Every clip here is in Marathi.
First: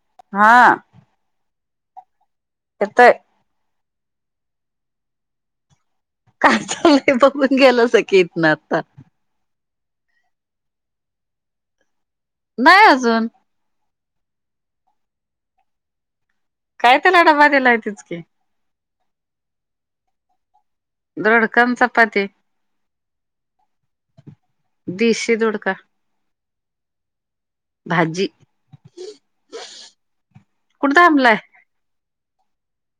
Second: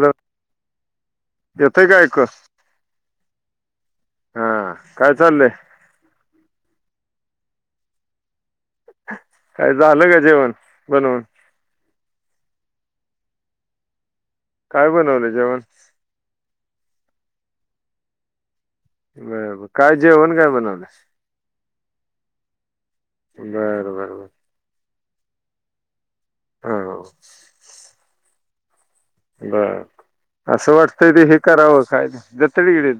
हॅलो हा येतय का ऐकु येतय. हा काय चाललंय. काय बघून गेलं सकत ना तर काय झालं का जेवण बनवून नाही अजून काय बनवलं जेवण काय त्याला डबा दिलाय तच क बरर काय जेवण काय बनवले दडकनचा प ते बर बर बर दिीश दोडका हा भाजी बर असं कुठं वाटतय तेी थांबलाय हे करावं कायद जतडी गिडेत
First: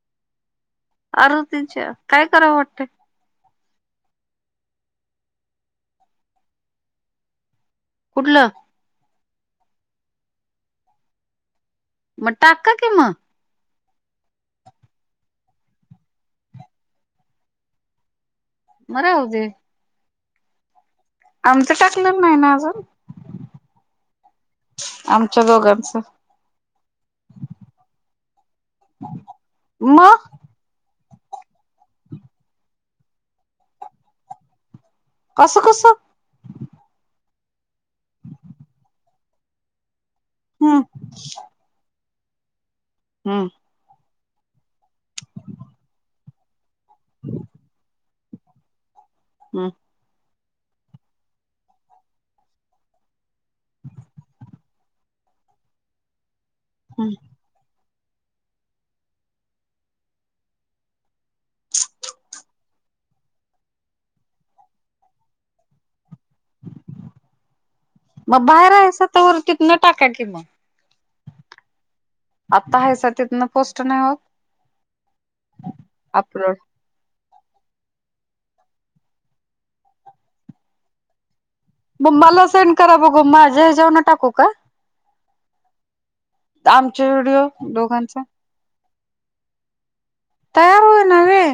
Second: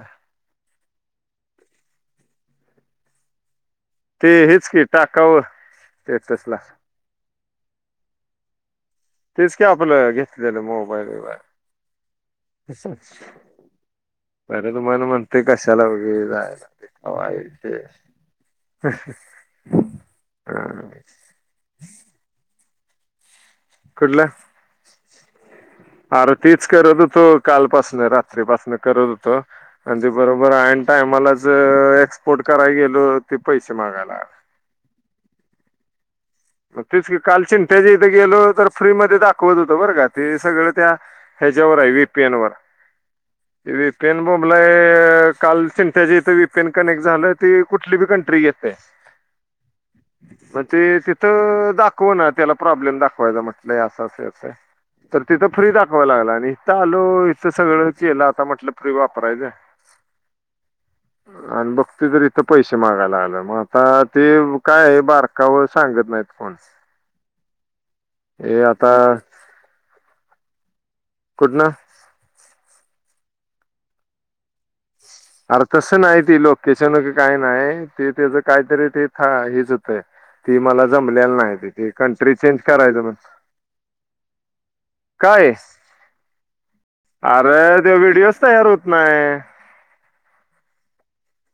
अरतीच्या काय करावं वाटतं ते हेच की टाकावं ते तसला कुठलं तेच काय आपलं घेतलेलं मोबाईल व मटाका किव बरं तुम्हाला म्हणते कशाला वगैरे जायला ते वा ते मरा होते [unintelligible] ना अजून कुठला आमच्या दोघां आरं तीच करत होतो कालपासन रात्रीपासन करत होतो आणि ते मग बरोबर ऐनटाइम मला ज एक्सपोर्ट कराय गेलो ते पैसे मागायला आला असं कसं मग तेच कि काल चिंट्याच्या इथं गेलो तर फ्री मध्ये दाखवत होतं बरं का ते सगळं हम्म त्या ह्याच्यावर आहे [unintelligible] हम्म पेन बोंबलाय काल चिंट्याच्या हिथं बी कनेक्ट झालं ती कुठली बी कंट्री येतंय हम्म बर ते दाखवना त्याला प्रॉब्लेम दाखवायचा मग [unintelligible] तर तिथं फ्री दाखवा लागलाय आणि आलो हम्म इथं सगळं त्याला आता म्हटलं फ्री वापरायचं. आणि बघतो तर इथं पैसे मागाय लागले मग आता ते काय ए [unintelligible] सांगत नाहीत. कोण मग हे बाहेर आता हायसा तवर तिथनं टाक कर की म कुठनं? आत्ता आहेसा तिथनं पोस्ट नाही होत? अरं तसं नाय ती अपलोड लोकेशन वेग काही नाही ते त्याच काहीतरी ते हेच होतय ती मला जमलेलं नाय. म मला सेंड करा बघू माझ्या हेज्यावरन टाकू का? कुठं हाईस? आमचे व्हिडिओ आरं तो दोघांचा व्हिडिओच तयार होत नाय. तयार होयना व्हय?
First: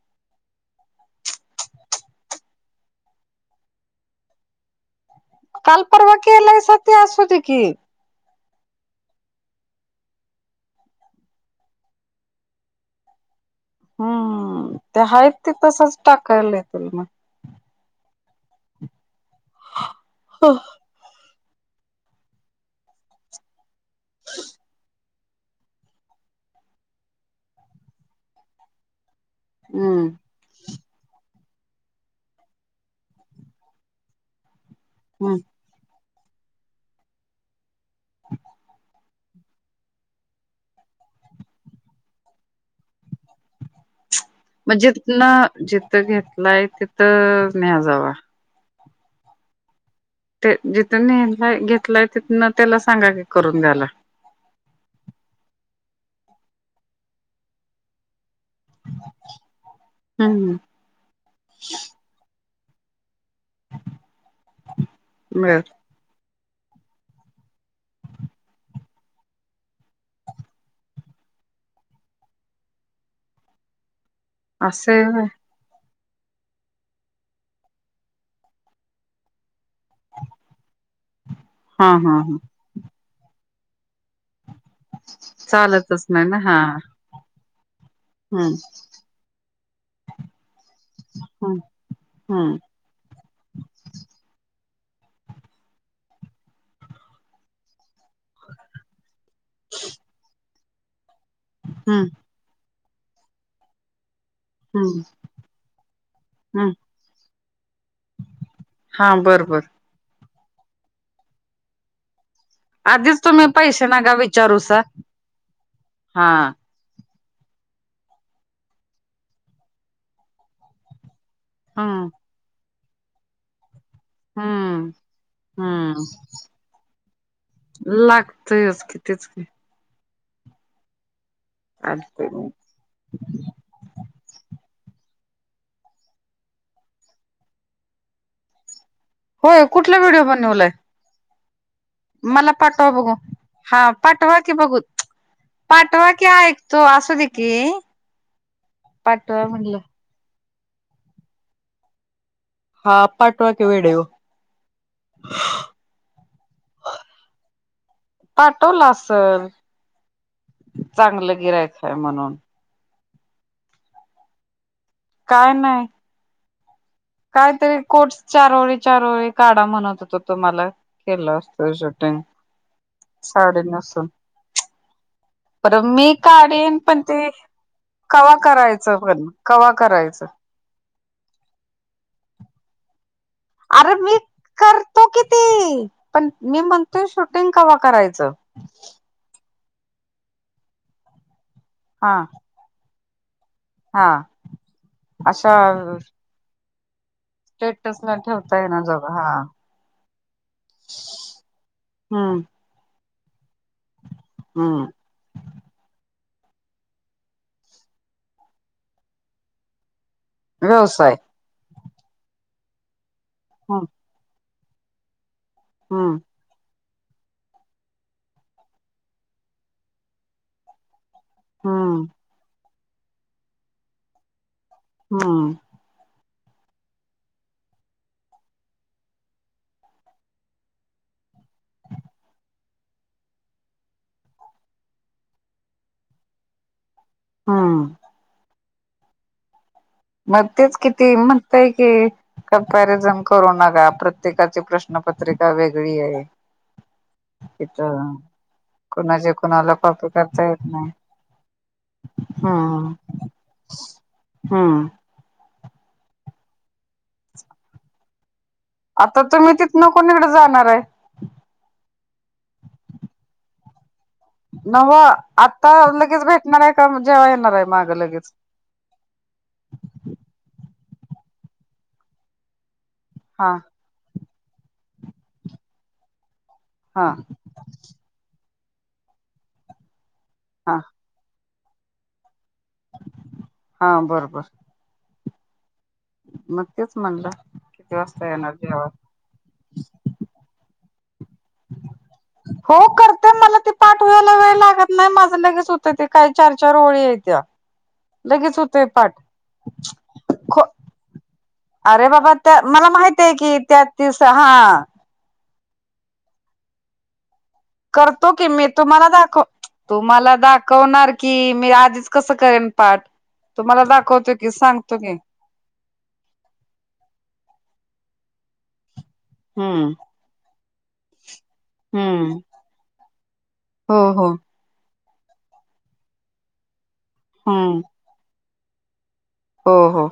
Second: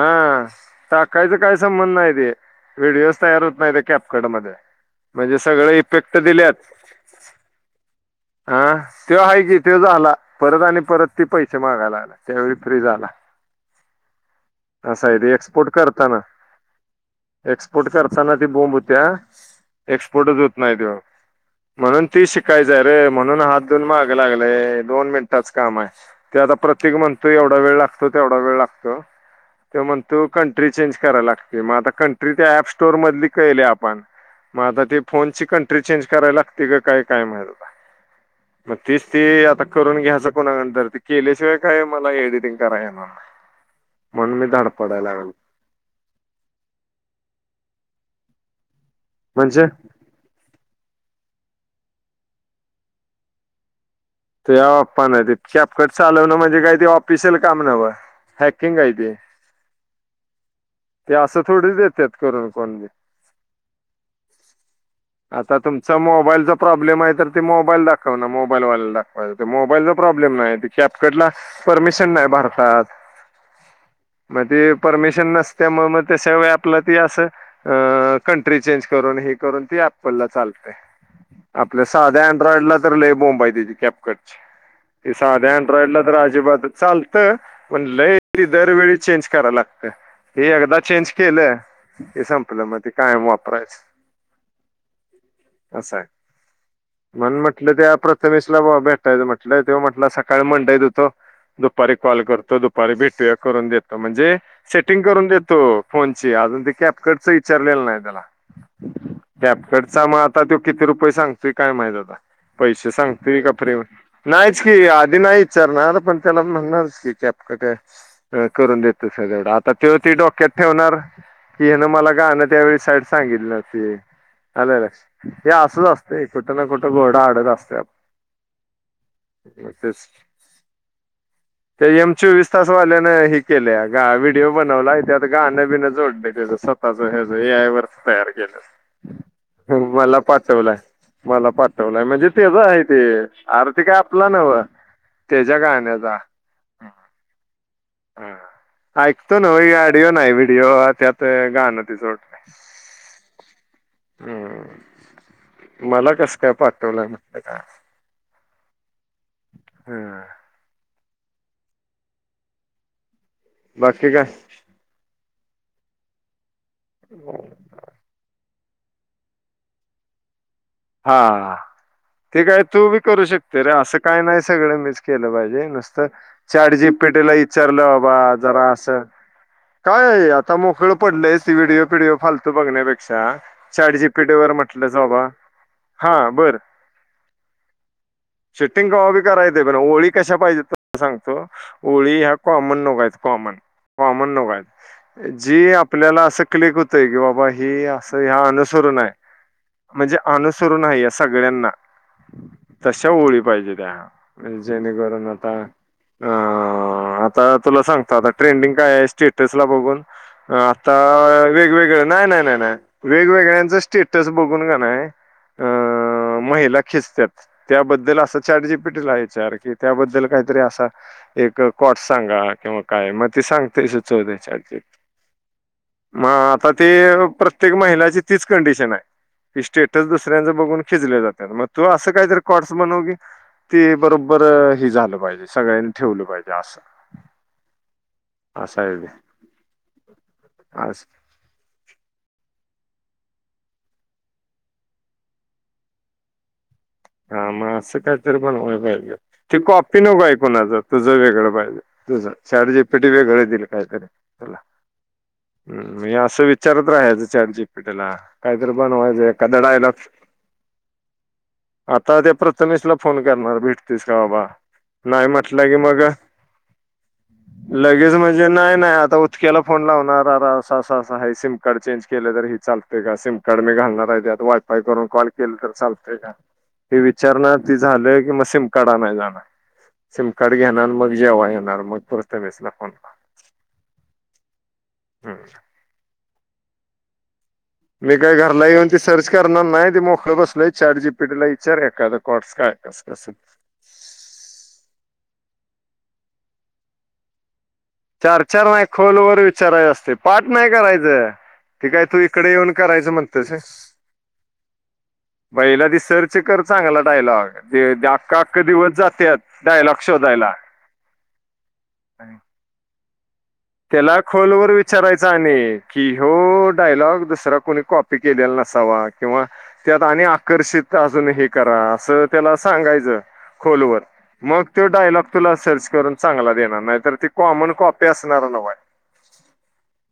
हा टाकायचा काही संबंध नाही ते व्हिडिओच तयार होत नाही ते कॅपकड मध्ये. म्हणजे सगळे काल परवा इफेक्ट दिल्यात केलायसा ते असू दे की. हा त्यो हाय की त्यो झाला.. परत आणि परत ती पैसे मागायला आलाय त्यावेळी फ्री झाला. हम्म. ह ते असं आहे हाईत ते एक्सपोर्ट तसंच टाकाल्या तुला म पोर्ट करताना ती बोम्ब हुत्या. एक्सपोर्टच होत नाही तेव्हा. म्हणून ती शिकायचाय रे म्हणून हात धुऊन माग लागलंय. दोन मिनिटांच काम आहे. ते आता प्रत्येक म्हणतो एवढा वेळ लागतो, तेवढा वेळ लागतो. त्यो हम्म म्हणतो कंट्री चेंज कराय लागतंय मग आता कंट्री त्या ऍप स्टोअरमधली केली आपण मग आता ते हम्म फोनची कंट्री चेंज कराय लागते का काय काय माहित आता. म तेच ते आता करून घ्यायचं कोणाकडून तर ते केल्याशिवाय काय मला एडिटिंग कराय येणार नाही. म्हणून मी धड म्हणजे पडायला लागलो. ना जिथं घेतलंय तिथं [unintelligible] म्हणजे जिथून नेलाय घेतलाय तिथनं त्याला सांगा की करून द्यायला ते [unintelligible] कॅपकट चालवणं म्हणजे काय ते ऑफिशियल काम नव्हं. हॅकिंग आहे ते हम्म ते असं थोडीच देत्यात करून कोण बी. आता बर तुमचा मोबाईलचा प्रॉब्लेम आहे तर ते मोबाईल दाखवणार मोबाईलवाल्याला [unintelligible] मोबाईलचा प्रॉब्लेम नाही कॅपकटला परमिशन नाही भारतात. म ते असं आहे होय परमिशन नसत्या [unintelligible] तशा अँप ते असं अ कंट्री चेंज करून हे करून ते अँपलला चालतंय. आपल्या हा हा साध्या हा अँड्रॉइडला तर लय [unintelligible] ते साध्या अँड्रॉइडला चालतच तर नाही ना हा अजिबात चालतं पण लई ते हम्म दरवेळी चेंज कराय ला त हे एकदा चेंज केलं हम्म की हम्म संपलं मग ते कायम वापरायचं. असं आहे, म्हणून म्हटलं त्या प्रथमेशला बाबा भे टायचं म्हटलं त्यो म्हटला सकाळी [unintelligible] [unintelligible] देतो. दुपारी हम्म कॉल करतो दु पारी भेटूया करून देतो म्हणजे हम्म सेटिंग करून देतो फोनची अजून हम्म ते कॅपकटच इ चारलेलं नाही त्याला हा बर बर कॅपकटचा म आता त्यो किती रुपये सांगतोय काय माहित आता? पैसे आधीच सांगतोय तुम्ही का फ्री म पैसे नका नाहीच विचारूसा की, आधी नाही विचारणार पण हा त्याला म्हणणारच की कॅप [unintelligible] करून देतासा काय? आता त्यो ती डोक्यात ठेवणार की ह्यानं हम्म मला काय अन त्यावेळेस साईड सांगितली नव्हती. आलं का हम्म लक्षात हे असंच हम्म असतंय कुठं ना कुठं घोडा आडत असतंय आप तेच की तेच की. ते एम चालतय चोवीस तास वाल्यानं हे केलंय अगं व्हिडिओ बनवलाय त्यात गाणं बिन जोडलं त्याचं स्वतःच ह्याचं ऐ आय वरच तयार केलं. होय कुठला मला व्हिडिओ बनवलाय? पाठवलाय मला पा ठवलाय म्हणजे त्याजं आहे ते हां आर्थिक आपला पाठवा की नव्ह बघूत त्याच्या पाठवा गाण्याचा की ऐकतो असू दे की ऐकतो पाठवा ना म्हणलं. ऑडिओ नाही व्हिडिओ त्यात गाणं [unintelligible] हा पाठवा की व्हिडिओ हम् मला कस काय पाठवलं म्हटलं काय? पाठवला. चल चांगलं गिराईक आहे म्हणून. बाकी काय काय नाय. काहीतरी कोर्स चार व चार ओळी काढा म्हणत होतो तुम्हाला. हा केलं असत शूटिंग ते काय तू बी करू शकते साडी रे असं नेसून काय नाय सगळं मीच केलं पाहिजे पर नुसतं मी काढेन चारटजी, पण ते पेटीला विचारलं बा बा कवा जरा अस करायचं पण कवा करायचं काय आता मोकळ पडलंय ते व्हडीओ बिडिओ फालतू बघण्यापेक्षा अच्छा अरे साडीची मी पिठे वैगर म्हटलं रे करतो बाबा. किती पण हा बरं मी म्हणतोय शूटिंग कव्हा करायचं? ते ब ओळी कशा पाहिजेत ते सांगतो. हा ओळी ह्या कॉमन नकोयत कॉमन हा कॉमन नोकय अशा जी आपल्याला असं क्लिक होत. की बाबा ही स्टेटसला असं हे ठेवता ये ना अनुसरून जग आहे हा म्, हणजे स हम्म तशा ओळी पाहिजे त्या हम्म जेणेकरून आता अ आता तुला सांगत आता ट्रेंडिंग काय आहे स्टेटस ला बघून अ आता व्यवसाय वेगवेगळ नाही नाही नाही नाही वेगवेगळ्यांच हम्म सेटस बघून का नाही हम्म खिचतात त्याबद्दल असं चॅट जी पीटीला याच्यार की त्याबद्दल काहीतरी असा एक कॉट हम्म सांगा किंवा काय मग ते सांगते सुचव द्याच्याज हम्म मग आता ते प्रत्येक महिलाची तीच कंडिशन आहे की स्टेट च दुसऱ्यांच बघून खिचले जाते मग तू असं काहीतरी कॉडस बनवू की तेी बरोबर हे झालं पाहिजे सगळ्यांनी ठेवलं पाहिजे असं हा आसाा आहेे मग तेच किती म्हणतय कि... कम्पॅरिझन करू नका प्रत्येकाची प्रश्नपत्रिका वेगळी आहे. हा मग असं तिथं काहीतरी बण पाहिजे कुणाचे ती कुणाला कॉपी नको आहे करता येत कुणाचं नाही तुझ वेगळं पाहिजे तुझ शारजी हम्म पेटी वेगळं देईल काहीतरी तुला... हम्म मी असं विचारत राहाचं चॅट जी पी टी जी ला.. काहीतरी आता बनवायचं तुम्ही एखादा तिथ न डायलॉग कोणीकडे जाणार आहे. ते प्रथमेशला फोन करणार भेट... तीस का बाबा नव नाही म्हटलं आता की मग लगेच भेटणार आहे का जेव्हा येणार आहे मागं लगेच म्हणजे नाही नाही आता उदक्याला फोन लावणार.... स स असं हे सिम कार्ड चेंज केलं तरी चाल... ते सिम हा कार्ड मी घालणार आहेत. वायफाय करून कॉल केले तर चालतय का... हे हा विचारणा ती झालं की मग सिम... कार्ड आणायला जाणार. सिम कार्ड हा घेणार आणि मग जेवाय येणार. मग... बेसला फोन... हा बरोबर हम्म.. मग तेच म्हणलं... किती मी वाजता काही येणार घरला जेव्हा येऊन ती सर्च करणार नाही ते मोकळ बसलंय... चॅट जी पी टी ला विचार एखादा कॉट्स काय हो कस कस करते मला ते पाठवायला वेळ लागत नाही माझं लगेच... होत ते काय चार चार ओळी आहेत त्या... चार लगेच चार नाही होतय पाठ खोल व विचाराय असते पाठ खो नाही करायचं ते काय अरे तू बाबा इकडे त्या येऊन मला करायचं माहित मग आहे की तस... त्या तीस हा बहिला दि सर्च कर चांगला डायलॉग... करतो अख्खा की अख्खा मी दिवस तुम्हाला जात्यात दाखव डायलॉग तुम्हाला शोधायला दाखवणार की मी आधीच कसं करेन पाठ... तुम्हाला त्याला दाखवतो की खोलवर सांगतो की विचारायचा आणि कि हो डायलॉग दुसरा.... कोणी कॉपी केलेला नसावा.... किंवा हम्म त्यात आणि... आकर्षित अजून हे.... करा अस हम्म त्याला सांगायचं हो खोलवर हो मग तो डायलॉग.... तुला सर्च करून चांगला देणार नाही... तर ती कॉमन हम्म कॉपी असतो घेणार हो हो...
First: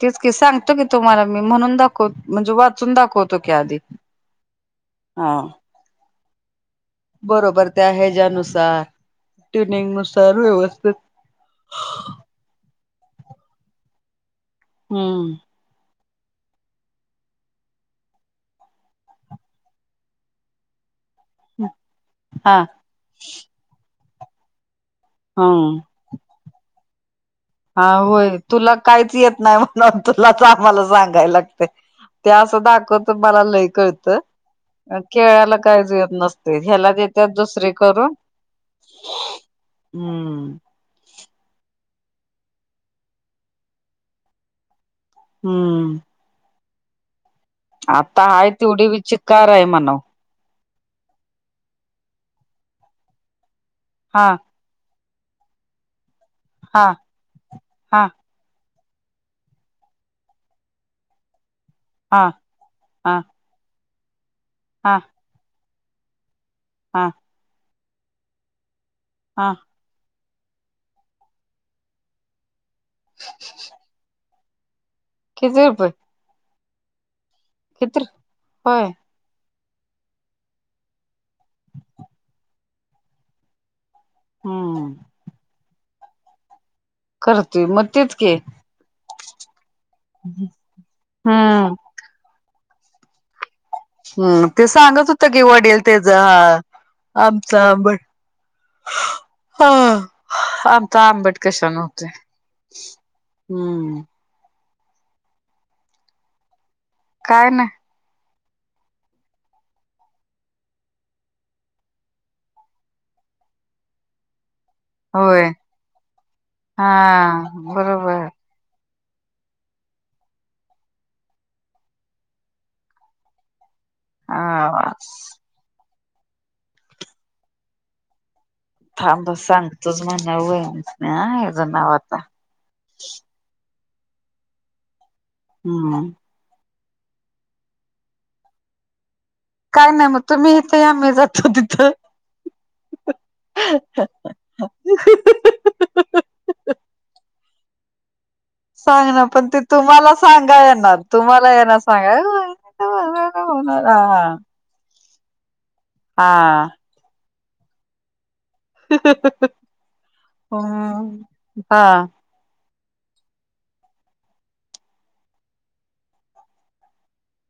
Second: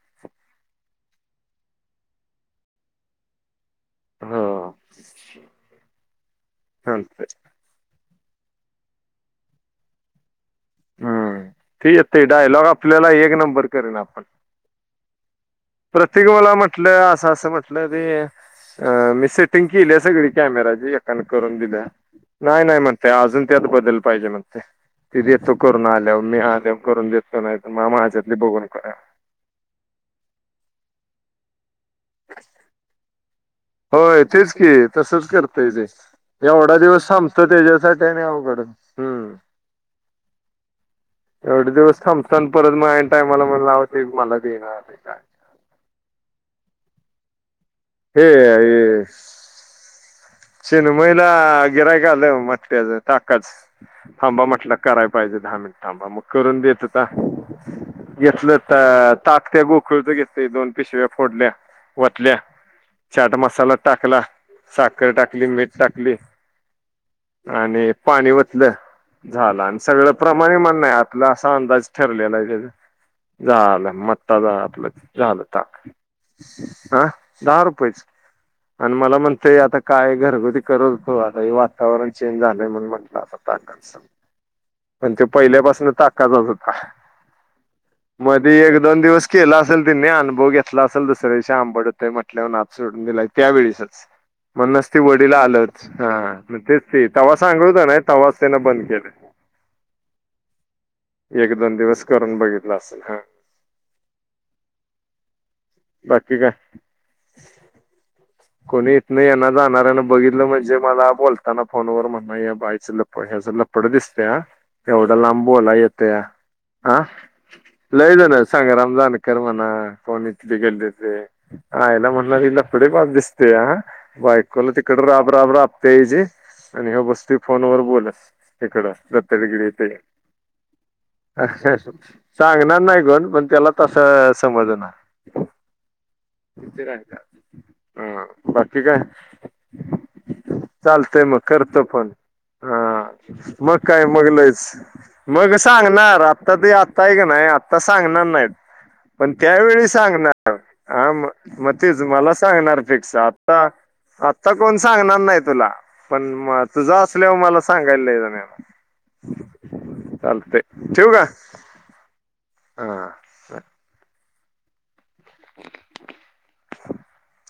तेीच की सांगतो की तुम्हाला मी म्हणून दाखवत म्हणजे वाचून दाखवतो की आधी हो हा चालतंय बरोबर ते ह [unintelligible] हम्म तेठीक तेडयलॉ आपल्याला एक नंबर करेन आपण हम्म. प्रत्येक मला म्हटलं असं असं म्हटलं ते अ मी सेटिंग केली सगळी कॅमेराची कनकोरंद आहे नाय हा ना नाहीय म्ह मतेय अजंत अ बदल पाहिजे म तिथ तो हम्म करून आल्या मी करून देत. हा होय तुला काहीच येत नाही म्हणून तुला मला सांगाय. ते असं दाखवत मला लय कळतं होय तेच की तसच केळयला करतय ते. काहीच येत नसते एवढा ह्याला दिवस येत थांबतो दुसरे त्याच्यासाठी करून आणि अवघड हम्म. हम्म. एवढे दिवस थांबताना परत मग टायमाला म्हण लावते मला देणार. काय. हम्म. हे आता आहे तेवढी विचकार आहे म्हनव शेन महिला गिराय का आले म अज ताकाच हा हांबा म्हटलं कराय. हिे दहा मिनिटां मग करून हा देतता हा घेतलं. तर ताकत्या गोखळच घेत दोन पिशव्या फोडल्या. हा वतल्या. हा चाट मसाला टाकला. हा साखर टाकली म टाकले. हा. आणि पाणी वतल हा झाला आणि सगळं. प्रमाणे म्हण नाही आपला असा अंदाज ठरलेला आहे त्या झालं म तदा आपलं. झालं किती ताक रुपये हा किती होय आणि मला म्हण ते आता काय घरगुती करत होो आता हे वातावरण चेंज झालंय म्हण म्हटलं आता ताक च हम्म पण ते पहिल्यापासून टाक का करतोय मग तेच की मध एक दोन दिवस केला असेल तिने अनुभव घेतला असेल दुसऱ्या हम्म दिवशीआंबट होते म्हटल्या सोडून दिला त्यावेळेस हम्म ते सांगत होत की वडल हा तेचा मग तेच ते हा तवा आमचा सांगत होता आंबट नाही तवाच त्यानं बंद केलं ह आम त आंबट एक कशा दोन दिवस नव्हते करून बघितलं असेल हा हम्म बाकी काय काय नाही कोणी इथंन येण्या जाणारना बघितलं म्हणजे मला बोलताना फोनवर म्हणलं या बाईच ह्याच लप्पड दिसते ह एवढा होय लांबूल येतया हा ह लय जा बरोबर ना सांग राम जा कर म्हणा कोणी इथ गेले ते आईला म्हणणार हे लफडेबाज च दिसं अ बायकुल हा तिकड राब राब राब तेजे आणि ह गोष्टी फोन वर बोललास इकडं थांब रत्तडगडीथ सांगतोच म्हणाव हेज नाव आता सांगणार नाही गण पण त्याला तसं समजणार. हम्म. इथे राय का? हम बाकी काय? काय नाही मग तुम्ही इथं या मी चालतंय मग जातो करतो तिथं फोन, हा मग काय मग लयच मग सांगणार आता ते आता आहे का नाही आ.. ता सांगणार नाहीत. सांगनार पण ते त्यावेळी तुम्हाला सांगणार सांगाय येनार, हा तुम्हाला मग येना तेच सांगाय मला सांगणार फिक्स आता आता कोण सांगणार नाही तुला पण हा म तुझं असल्यावर मला सांगायला लयजण येणार. चालतंय हम ठेवू का हा. हा. [unintelligible]